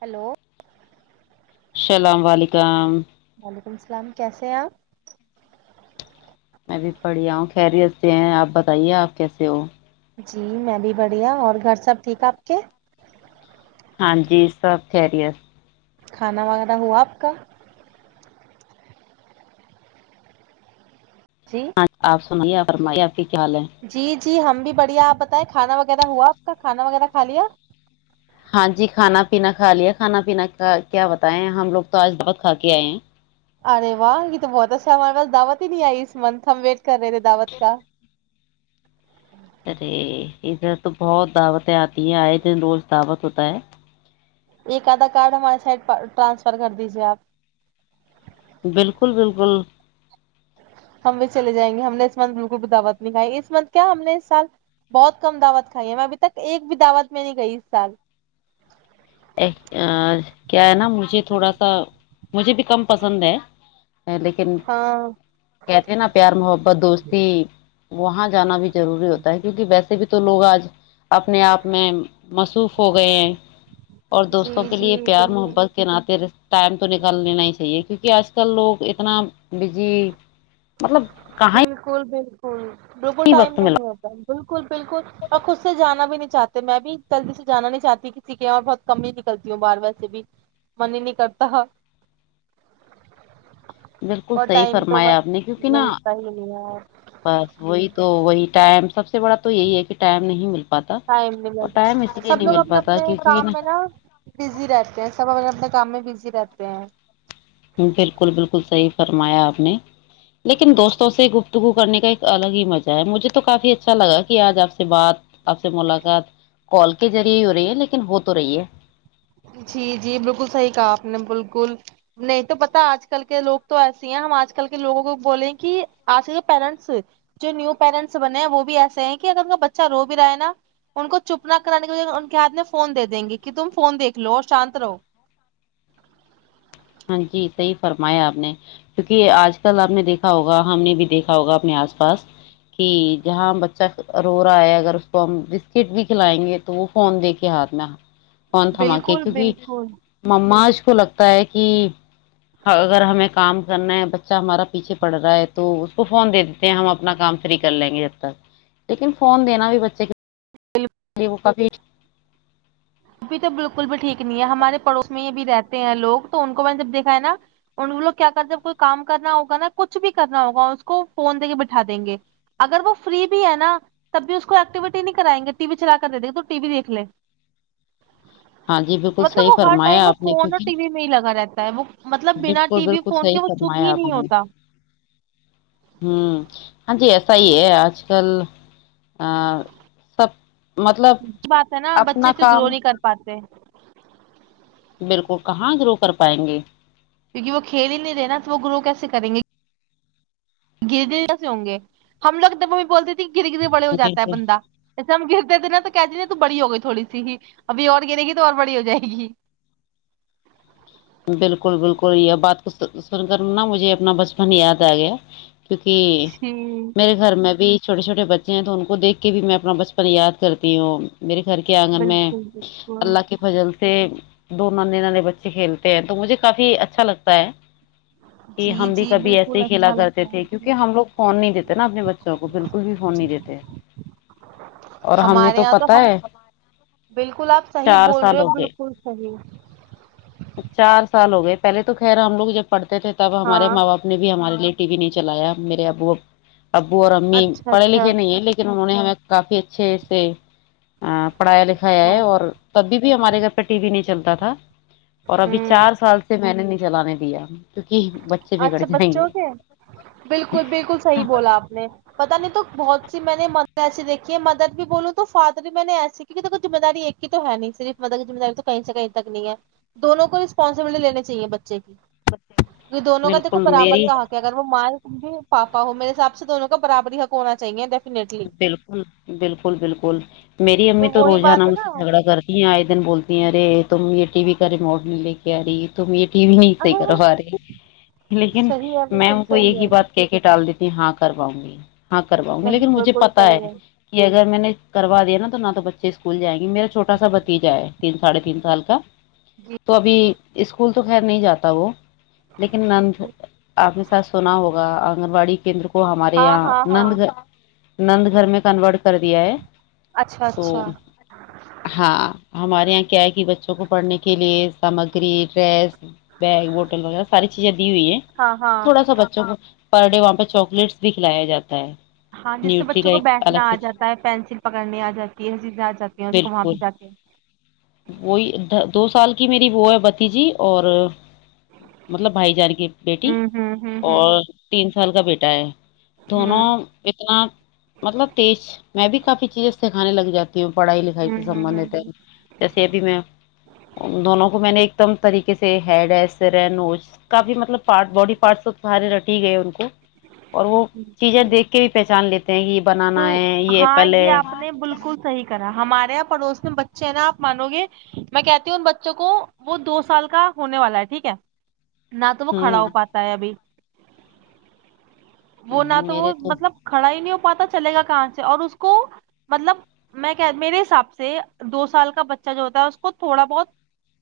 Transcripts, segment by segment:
Hello السلام علیکم وعلیکم السلام کیسے ہیں آپ میں بھی بڑھیا ہوں خیریت سے ہیں آپ بتائیے آپ کیسے ہو جی میں بھی بڑھیا اور گھر سب ٹھیک آپ کے ہاں جی سب خیریت کھانا وغیرہ ہوا آپ کا جی [inaudible] کیا حال ہے جی جی ہم بھی بڑھیا آپ بتائیں کھانا وغیرہ ہوا آپ کا کھانا وغیرہ کھا لیا ہاں جی کھانا پینا کھا لیا کھانا پینا کا کیا بتائے ہم لوگ تو آج بہت کھا کے آئے ہیں ارے واہ یہ تو بہت اچھا ہمارے پاس دعوت ہی نہیں آئی اس منتھ ہم ویٹ کر رہے تھے دعوت کا ارے ادھر تو بہت دعوتیں آتی آتی ہے آئے دن روز دعوت ہوتا ہے ایک آدھا کارڈ ہمارے سائڈ ٹرانسفر کر دیجیے آپ بالکل بالکل ہم بھی چلے جائیں گے ہم نے اس منتھ بالکل بھی دعوت نہیں کھائی اس منتھ کیا ہم نے اس سال بہت کم دعوت کھائی ہے میں ابھی تک ایک بھی دعوت میں نہیں گئی اس سال [inaudible] کیا ہے نا مجھے تھوڑا سا مجھے بھی کم پسند ہے لیکن ہاں کہتے ہیں نا پیار محبت دوستی وہاں جانا بھی ضروری ہوتا ہے کیونکہ ویسے بھی تو لوگ آج اپنے آپ میں مصروف ہو گئے ہیں اور دوستوں جی کے لیے جی پیار بالکل محبت کے ناطے ٹائم تو نکال لینا ہی چاہیے کیونکہ آج آج کل لوگ اتنا بجی بالکل بالکل بالکل بالکل ہی ٹائم وقت نہیں ملا ہوتا بالکل بالکل اور خود سے جانا بھی نہیں چاہتے میں بھی جلدی سے جانا نہیں چاہتی کسی کے یہاں بہت کم ہی نکلتی ہوں باہر ویسے بھی من ہی نہیں کرتا بالکل اور صحیح ٹائم تو فرمایا بس آپ نے کیونکہ نا ملتا ہی نہیں ہے بس وہی تو وہی ٹائم سب سے بڑا تو یہی ہے کہ ٹائم نہیں ملتا ٹائم مل گ سب لوگ اپنے پاتا اپنے کیونکہ کام میں نا بزی رہتے ہیں سب اپنے اپنے کام میں بزی رہتے ہیں بالکل بالکل صحی فرمایا آپ نے لیکن دوستوں سے گپت گپت کرنے کا ایک الگ ہی مزہ ہے مجھے تو کافی اچھا لگا کہ آج آپ سے بات آپ سے ملاقات کال کے ذریعے ہی ہو رہی ہے لیکن ہو تو رہی ہے جی جی بالکل صحیح کہا آپ نے بالکل نہیں تو پتا آج کل کے لوگ تو ایسے ہیں ہم آج کل کے لوگوں کو بولے کہ آج کل کے پیرنٹس جو نیو پیرنٹس بنے ہیں وہ بھی ایسے ہیں کہ اگر ان کا بچہ رو بھی رہا ہے نا ان کو چپ نہ کرانے کےج ان کے ہاتھ میں فون دے دیں گے کہ تم فون د لوور شانت رہو ہاں جی صحی فرمایا آپ نے کیونکہ آج کل آپ نے دیکھا ہوگا ہم نے بھی دیکھا ہوگا اپنے آس پاس کہ جہاں بچہ رو رہا ہے اگر اس کو ہم بسکٹ بھی کھلائیں گے تو وہ فون دے کے ہاتھ میں کون تھما کے بالکل کیونکہ بالکل مماج کو لگتا ہے کہ ایک اگر ہمیں کام کرنا ہے بچہ ہمارا پیچھے پڑ رہا ہے تو اس کو فون دے دیتے ہیں ہم اپنا کام فری کر لیں گے جب تک لیکن فون دینا بھی بچے کے وہ کاف ابھی تو بالکل بھی ٹھیک نہیں ہے ہمارے پڑوس میں یہ بھی رہتے ہیں لوگ تو ان کو میں نے جب دیکھا ہے نا ان لوگ کیا کرتے جب کوئی کام کرنا ہوگا نا کچھ بھی کرنا ہوگا اس کو فون دے کے بٹھا دیں گے اگر وہ فری بھی ہے نا تب بھی اس کو ایکٹیویٹی نہیں کرائیں گے ٹی وی چلا کر دے دیں گے تو ٹی وی دیکھ لے ہاں جی بالکل مطلب صحیح وہ ہر ٹائم فرمایا وہ آپ نے فون اور کیونکہ ٹی وی میں ہی لگا رہتا ت مو بالکل بالکل صحی فرمایا آپ نہیں نے ہوتا ہوں ہاں جی ایسا صحیح ہے آج کل آ سب مطلب ا بات ہے نا بچے اپنا پھر گرو کام نہیں کر پاتے بالکل کہاں دروح کر پائیں گے کیونکہ وہ کھیل ہی نہیں رہے نا تو وہ گروہ کیسے کریں گے گر سے ہوں گے ہم لوگ جب ہم بھی بولتے تھے گرے گر بڑ ہواتا ہے بالکل بندہ جسے ہم گر اتے دن تو کہ ج تو بڑی ہو گئی تھوڑی سی ہی ابھی اور گنے گی تو اور بڑی ہو جائے گی بالکل بالکل یہ بات کو سن کر نا مجھے اپنا بچپن یاد آ گیا کیونکہ جی میرے گھر میں بھی چھوٹے چھوٹے بچے تو ان کو دیکھ کے بھی میں اپنا بچپن یاد کرتی ہوں میرے گھر کے آنگن میں بالکل بالکل اللہ کے فضل سے دو نانے نانے بچے کھیل تو مجھے کافی اچھا لگتا ہے کہ جی ہم بھی جی کبھی ایسے بالکل ہی کھیلا اچھا کرتے لگتا تھے ہے کیونکہ جی۔ ہم لوگ فون نہیں دیتے نا اپنے بچوں کو بالکل بھی فون نہیں دیتے اور ہم نے ہمارے تو یہاں پتا ہم ہے بالکل آپ صحیح چار بول رہے سال ہو گئے بالکل صحیح سال ہو گئے پہلے تو خیر ہم لوگ جب پڑتے تھے تب ہمارے ہاں ماں باپ نے بھی ہمارے پے ٹی وی نہیں چلایا میرے ابو اب ابو اور امی اچھا پڑھے اچھا لکھے نہیں ہیں لیکن انہوں نے ہمیں کافی اچھے سے اپ پڑایا لکھایا ہے ہاں اور تبھی بھی ہمارے گھر پہ ٹی وی نہیں چلتا تھا ھا [unintelligible] اور ابھی ہوں چار سال سے میں نے چلاانے دیا کیونکہ بچے بگڑ اچھا جائیں گے بچوں کے بالکل بالکل صحیح بولا آپ نے پتا نہیں تو بہت ج میں نے مدر ایسی دیکھی ہے مدر بھی بولوں تو فادر بھی میں نے ایسی کیک دیک ذمہ داری ایک کی تو ہے نہیں صرف مدر کی ذمہ داری تو کہیں سے کہیں تک نہیں ہے دونوں کو ریسپانسبلٹی لیین چاہے بچے کی یہ دونوں کا دیکھو بالکل برابر میری کہاق ہے اگر وہ مائ جی پاپا ہو میرے حساب سے دونوں کا برابری حق ہونا چاہیے ڈیفینیٹلی بالکل بالکل بالکل میری امی تو وہی روزانہ بات ہے مس نا سے جھگڑا کرتی ہیں آئے بولتی ہیں ارے تم یہ ٹی وی کا ریموڈ نہیں لے کے آ رہی تم یہ ٹی نہیں صح ہاں کروا رہے لیکن صحیح ہے می بالکل ان کو صحیح ایک ہی ہے بات کہ کے ٹال دیتی ہاں کرواؤں گی ہاں کراؤ گے نہیں لیکن مھے بالکل پتا ہے صحیح کہ اگر میں نے کروا دیا نا تو نہ تو بچے اسکول جائ گے میرا چھوٹا سا بتیجا ہے تین ساھے تین سال کا جی تو ابھی اسکول تو خیر نہیں جاتا وہ لیکن جی نند جی آپ نے ساتھ سنا ہوگا آپ آن وای کیندر کو ہاں ہمارےاں ہاں ہاں نند گ نند گھر میں کنورٹ کر دیا ہے اچھا تو اچھا ہاں ہمارے یہاں کیا ہے کہ بچوں کو پڑھنے کے لیے سامگری ڈریس بیگ بوٹل وغیرہ ساری چیزیں ہوئی ہے ہاں ہاں تھوڑا سا بچوں کو پر ڈے وہاں پہ چواکلیٹس بھی کھلایا جاتا ہے ہاں جس سے نیوٹری بچوں کا کو ایک بیٹھنا الگ آ سے جاتا ہے پینسل پکڑنی آ جاتی ہے حیزیں آ جاتی ہیں اس کو وہاں بالکل پہ جا کے وہی دو سال کی میری وہ ہے بتی جی اور مطلب بھائی جان کی بیٹی ہوں ہوں ہوں ہوں اور تین سال کا بیٹا ہے دونوں ہوں مطلب تش میں بھی کافی چیزیں سے کھانے لگ جاتے وں پڑھائی لکھائی سے ہوں ہوں سبندت ہے ہوں جیسے ابھی میں دونوں کو میں نے طریقے سے ہیڈ ہے سر ہے نوز کافی مطلب پارٹس سارے رٹی ہی گئے ان کو اور وہ ہوں چیزیں دیکھ کے بھی پچان لیتے ہیں کہ یہ تو بنانا ہے یہ ہاں ایپل یہ ہے آپ نے بالکل صحیح کرا ہمارے پڑوس میں بچے ہیں نا آپ مانو گے میں کہتی ہوں ان بچوں کو وہ دو سال کا ہونے والا ہے ٹھیک ہے نہ تو وہ ہ کھڑا ہو پاتا ہے ابھی وہ نہ تو وہ مطلب کھڑا ہی نہیں ہو پاتا چلے گا کہاں سے اور اس کو مطلب میں میرے حساب سے دو سال کا بچہ جو ہوتا ہے اس کو تھوڑا بہت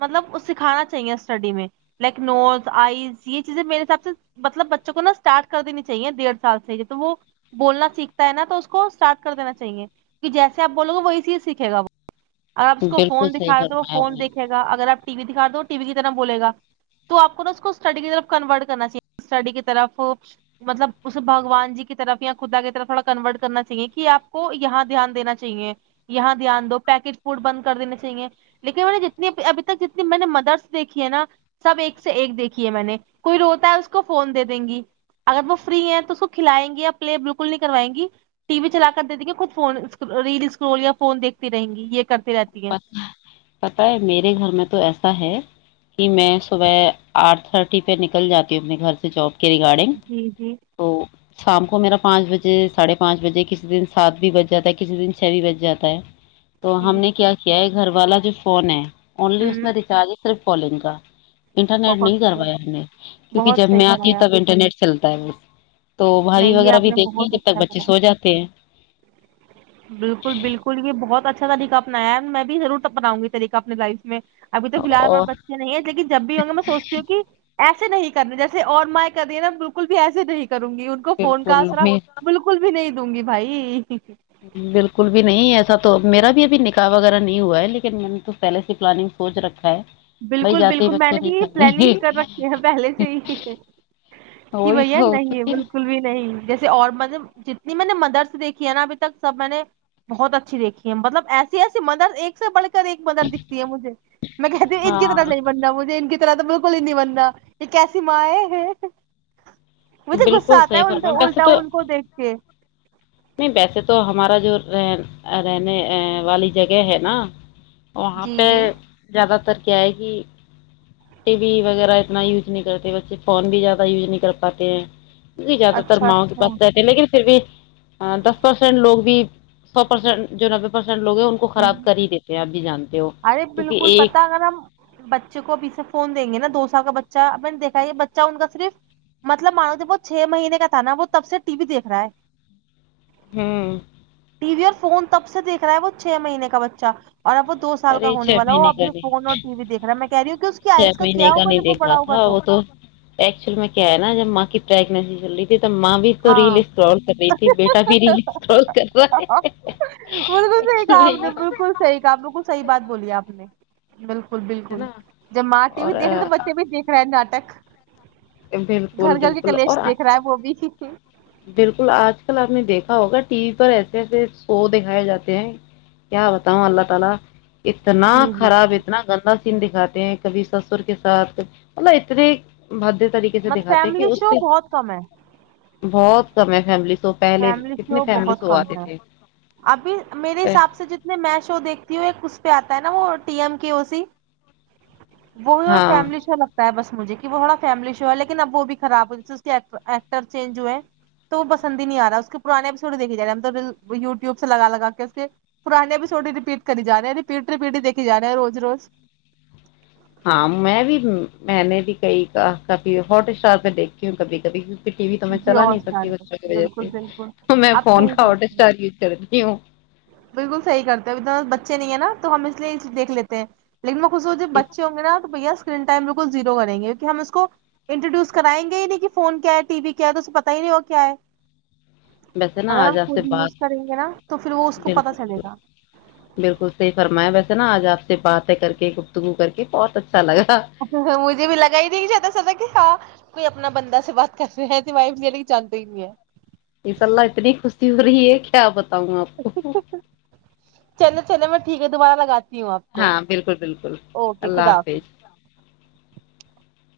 مطلب سکھانا چاہیے اسٹڈی میں لائک نوٹ آئیز یہ چیزیں میرے حساب سے مطلب بچوں کو نا اسٹارٹ کر دینی چاہیے ڈیڑھ سال سے تو وہ بولنا سھ ہوتا ہے نا تو اس کو اسٹارٹ کر دینا چاہیے کہ جیس آپ بولو گے وہی سیکھے گا وہ آپ اس کو بالکل فون صحیح دکھاائے تو وہ فرمایا آپ فون دیکھے گا اگر آپ ٹی وی دکھا دو ٹی وی کی طرف ب گا تو آپ کو نا اس کوٹی کی طرف کنورٹ کرنا چاہیے اسٹڈی کی طرف مطلب اس بھگوان جی کی طرف یا خدا کی طرف تھوڑا کرنا چاہے کہ آپ کو یہاں دھیان دینا چاہے یہاں دھیان دو پیکج فڈ بند کر دینا چاہیے لیکن میں نے ج ابھی تک جنی میں نے مدرس دیکھی ہے نا سب ایک سے ایک دیکھی ہے میں نے کوئی روتا ہے اس کو فون دے دیں گی اگر وہ فری ہے تو اس کو کھلائیں گے یا پے بالکل کروائیں گی ٹی وی چلا کر دے دیں گے خود ف ریل اسکرول یا فون دیکتی رہیں گی یہ کرتی رہتی ہیں پتا ہے میرے گھر میں تو ایسا کہ میں صبح آٹھ تھرٹی پہ نکل جاتی ہوں اپنے گھر سے جاب کے ریگارڈنگ جی جی تو س شام کو میرا پانچ بجے ساڑھے پانچ بجے کسی دن سات بھی بج جاتا ہے کسی دن چھ بھی بج جاتا ہے تو ہم جی نے جی کیا گھر والا جو فون ہے بہت صحیح بہت صحیح کرایا آپ [unintelligible] [inaudible] [unintelligible] [unintelligible] تو بھائی وغیرہ بھی دیکھتی ہیں جب تک بچے سو جاتے ہیں [unintelligible] [unintelligible] اور [unintelligible] [unintelligible] کو فون کا بالکل آسرا میں بالکل بھی نہیں دوں گی بھائی بالکل بھی نہیں ایسا تو تو میرا بھی ابھی نکاح وغیرہ نہیں ہوا ہے لیکن میں نے تو پہلے سے پلاننگ سوچ رکھا ہے بھائی بالکل جاتے ہی بالکل میں بچے نے بھی نہیں یہ پلاننگ کر کرنے رکھی ہیں پہلے سے ہی کہ وہی بھیا تو نہیں ہے کیونکہ بالکل بھی نہیں جیسے اور مب جتنی میں نے مدرس دیکھی ہے نا اھی تک سب میں نے بہت اچھی دیکھی ہے مطلب ایسی ایسی مدرس ایک سے بڑ کے ایک مدر دکھتی ہے مجھے میں کہتی ان کی ہاں طرح نہیں بننا مجھے کی طرح تو بالکل ہی نہیں بننا ایک ایسی ماں ہے مجھے غصہ بالکل آتا صحیح ہے فرما الٹا ویسے الٹا تو ان کو دیکھ کے نہیں ویسے تو ہمارا جو رہ رہنے والی جگہ ہے نا وہاں جی پہ جی زیادہ تر کیا ہے کہ ٹی وی وغیرہ اتنا یوز نہیں کرتے بچے فون بھی زیادہ یوز نہیں کر پات جی زیادہ تر اچھا ماؤں اچھا ہوں بات رہتےے لیکن پھر بھی دس پرسینٹ لوگ بھی سو پرسینٹ جو نبے پرسینٹ لوگ ہیں ان کو خراب کر ہی دیتے ہیں آپ بھی جانتے ہیں ارے بالکل پتا اگر ہم بچے کو ابھی سے فون دیں گے نا دوست کا بچہ میں نے دیکھا یہ بچہ ان کا صرف مطلب مانو کہ وہ چھ مہینے کا تھا نا وہ تب سے ٹی وی دیکھ رہا ہے ہاں ٹی وی اور فون تب سے دیکھ رہا ہے وہ چھ مہینے کا بچہ اور اب وہ سال کا ارے ہونے چھ والا وہ مہینے ابھی فون اور ٹیی دیکھ رہا میں کہ رہیوں کہ اس کی اچھا آئز کا میں نے کیا کاا ہوگا نہیں جب وہ دیکھا بڑا ہوگا تھا وہ تو ایکچوئل میں کیا ہے نا جب کی پریگننسی چل رہی ماں بھی تو ریل ہاں اسٹرال کر رہی تھی بیٹا بھی ریل اسرول کر رہا ہے بالکل صحیح کہا آپ نے بالکل صحیح کہا صحیح بات بولی آپ نے بالکل بالکل ہے بالکل نا جب ماں ٹی وی دیکھ رہے تو اور بچے بھی دیک رہا ہے ناٹک گھر بالکل گھر کے بالکل کلیش اور دیکھ آج رہا ہے کل وہ بھی بالکل آج کل آپ نے دیکھا ہوگا ٹی وی پر ایسے ایسے شو دکھائے جاتے ہیں کیا بتاؤں اللہ تعالی اتنا جی خراب اتنا گندا سین دکھاتے ہیں کبھی سسر کے ساتھ مطلب اتنے بھدے طریقے سے مل دکھاتے ہیں کہ فیملی اس شو سے بہت کم ہے بہت کم ہے فیملی شو پہلے فیملی کتنے شو فیملی بہت شو کم آتے ہے تھے ابھی میرے حساب سے جتنے میں شو دیکھتی ہوں ایک اس پہ آتا ہے نا وہ T M K O C وہی اور ہاں فیملی اچھا لگتا ہے بس مجھے کہ وہ تھڑا فیملی شو ہے لیکن اب وہ بھی خراب ہو ج ایکٹر چینج ہو ہے تو وہ بسند نہیں آ رہا اس کے پرانسڈ دیک جا رہے ہمیوٹیوب سے لگا لگا کے اس کے پرانے اپسڈ رپیٹ کر جا رہے ہیں رپیٹ رپیٹ دیکے جاے ہیں روز روز ہاں میں بھی میں نے بھی کئی کبھی ہٹ اسٹار پہ دیکھی ہوں کبھی کبھی ٹی وی تو میں چلا جیو ہاٹ نہیں اسٹار سکتی پہ بچوں کی وجہ بالکل بالکل سے میں آپ فون صحیح کا آٹ کرتے ہیں اسٹار یوز کرتی ہوں بالکل صحیح کرتے ہیں ات بچے نہیں ہے نا تو ہم اس لیے دیکھ لیتے ہیں لیکن میں خچھ ہو جب اس بچے ہوں گ نا تو بیس ٹائم بک زیرو کریں گے کی ہم اس کو انٹروڈیوس کرائیں گے ہی نہیں کہ فون کیا ہے ٹی وی کیا ہے اسے پت ہی نہیں ہو کیا ہے ویسے نا اگر ہم آج آپ سے خود بات یوز کریں گے نا تو وہ اس کو پتا بالکل چلے گا بالکل بالکل سحی فرما ویسے نا آج آ سے باتیں کر کے گپتگو کر کے بہت اچھا لگا اچا مجھے بھی لگا ہی نہیں جات سب ہاں کوئی اپنا بندہ سے بات کر رہ ہیں تو وائف لینے کی جانتے ہی نہیں ہے اسس اللہ اتنی خوشی ہو رہی ہے کیا بتا تو آپ چلو چلو میں ٹھیک ہے دوارہگا ہاں بالکل بالکل اللہ حافظ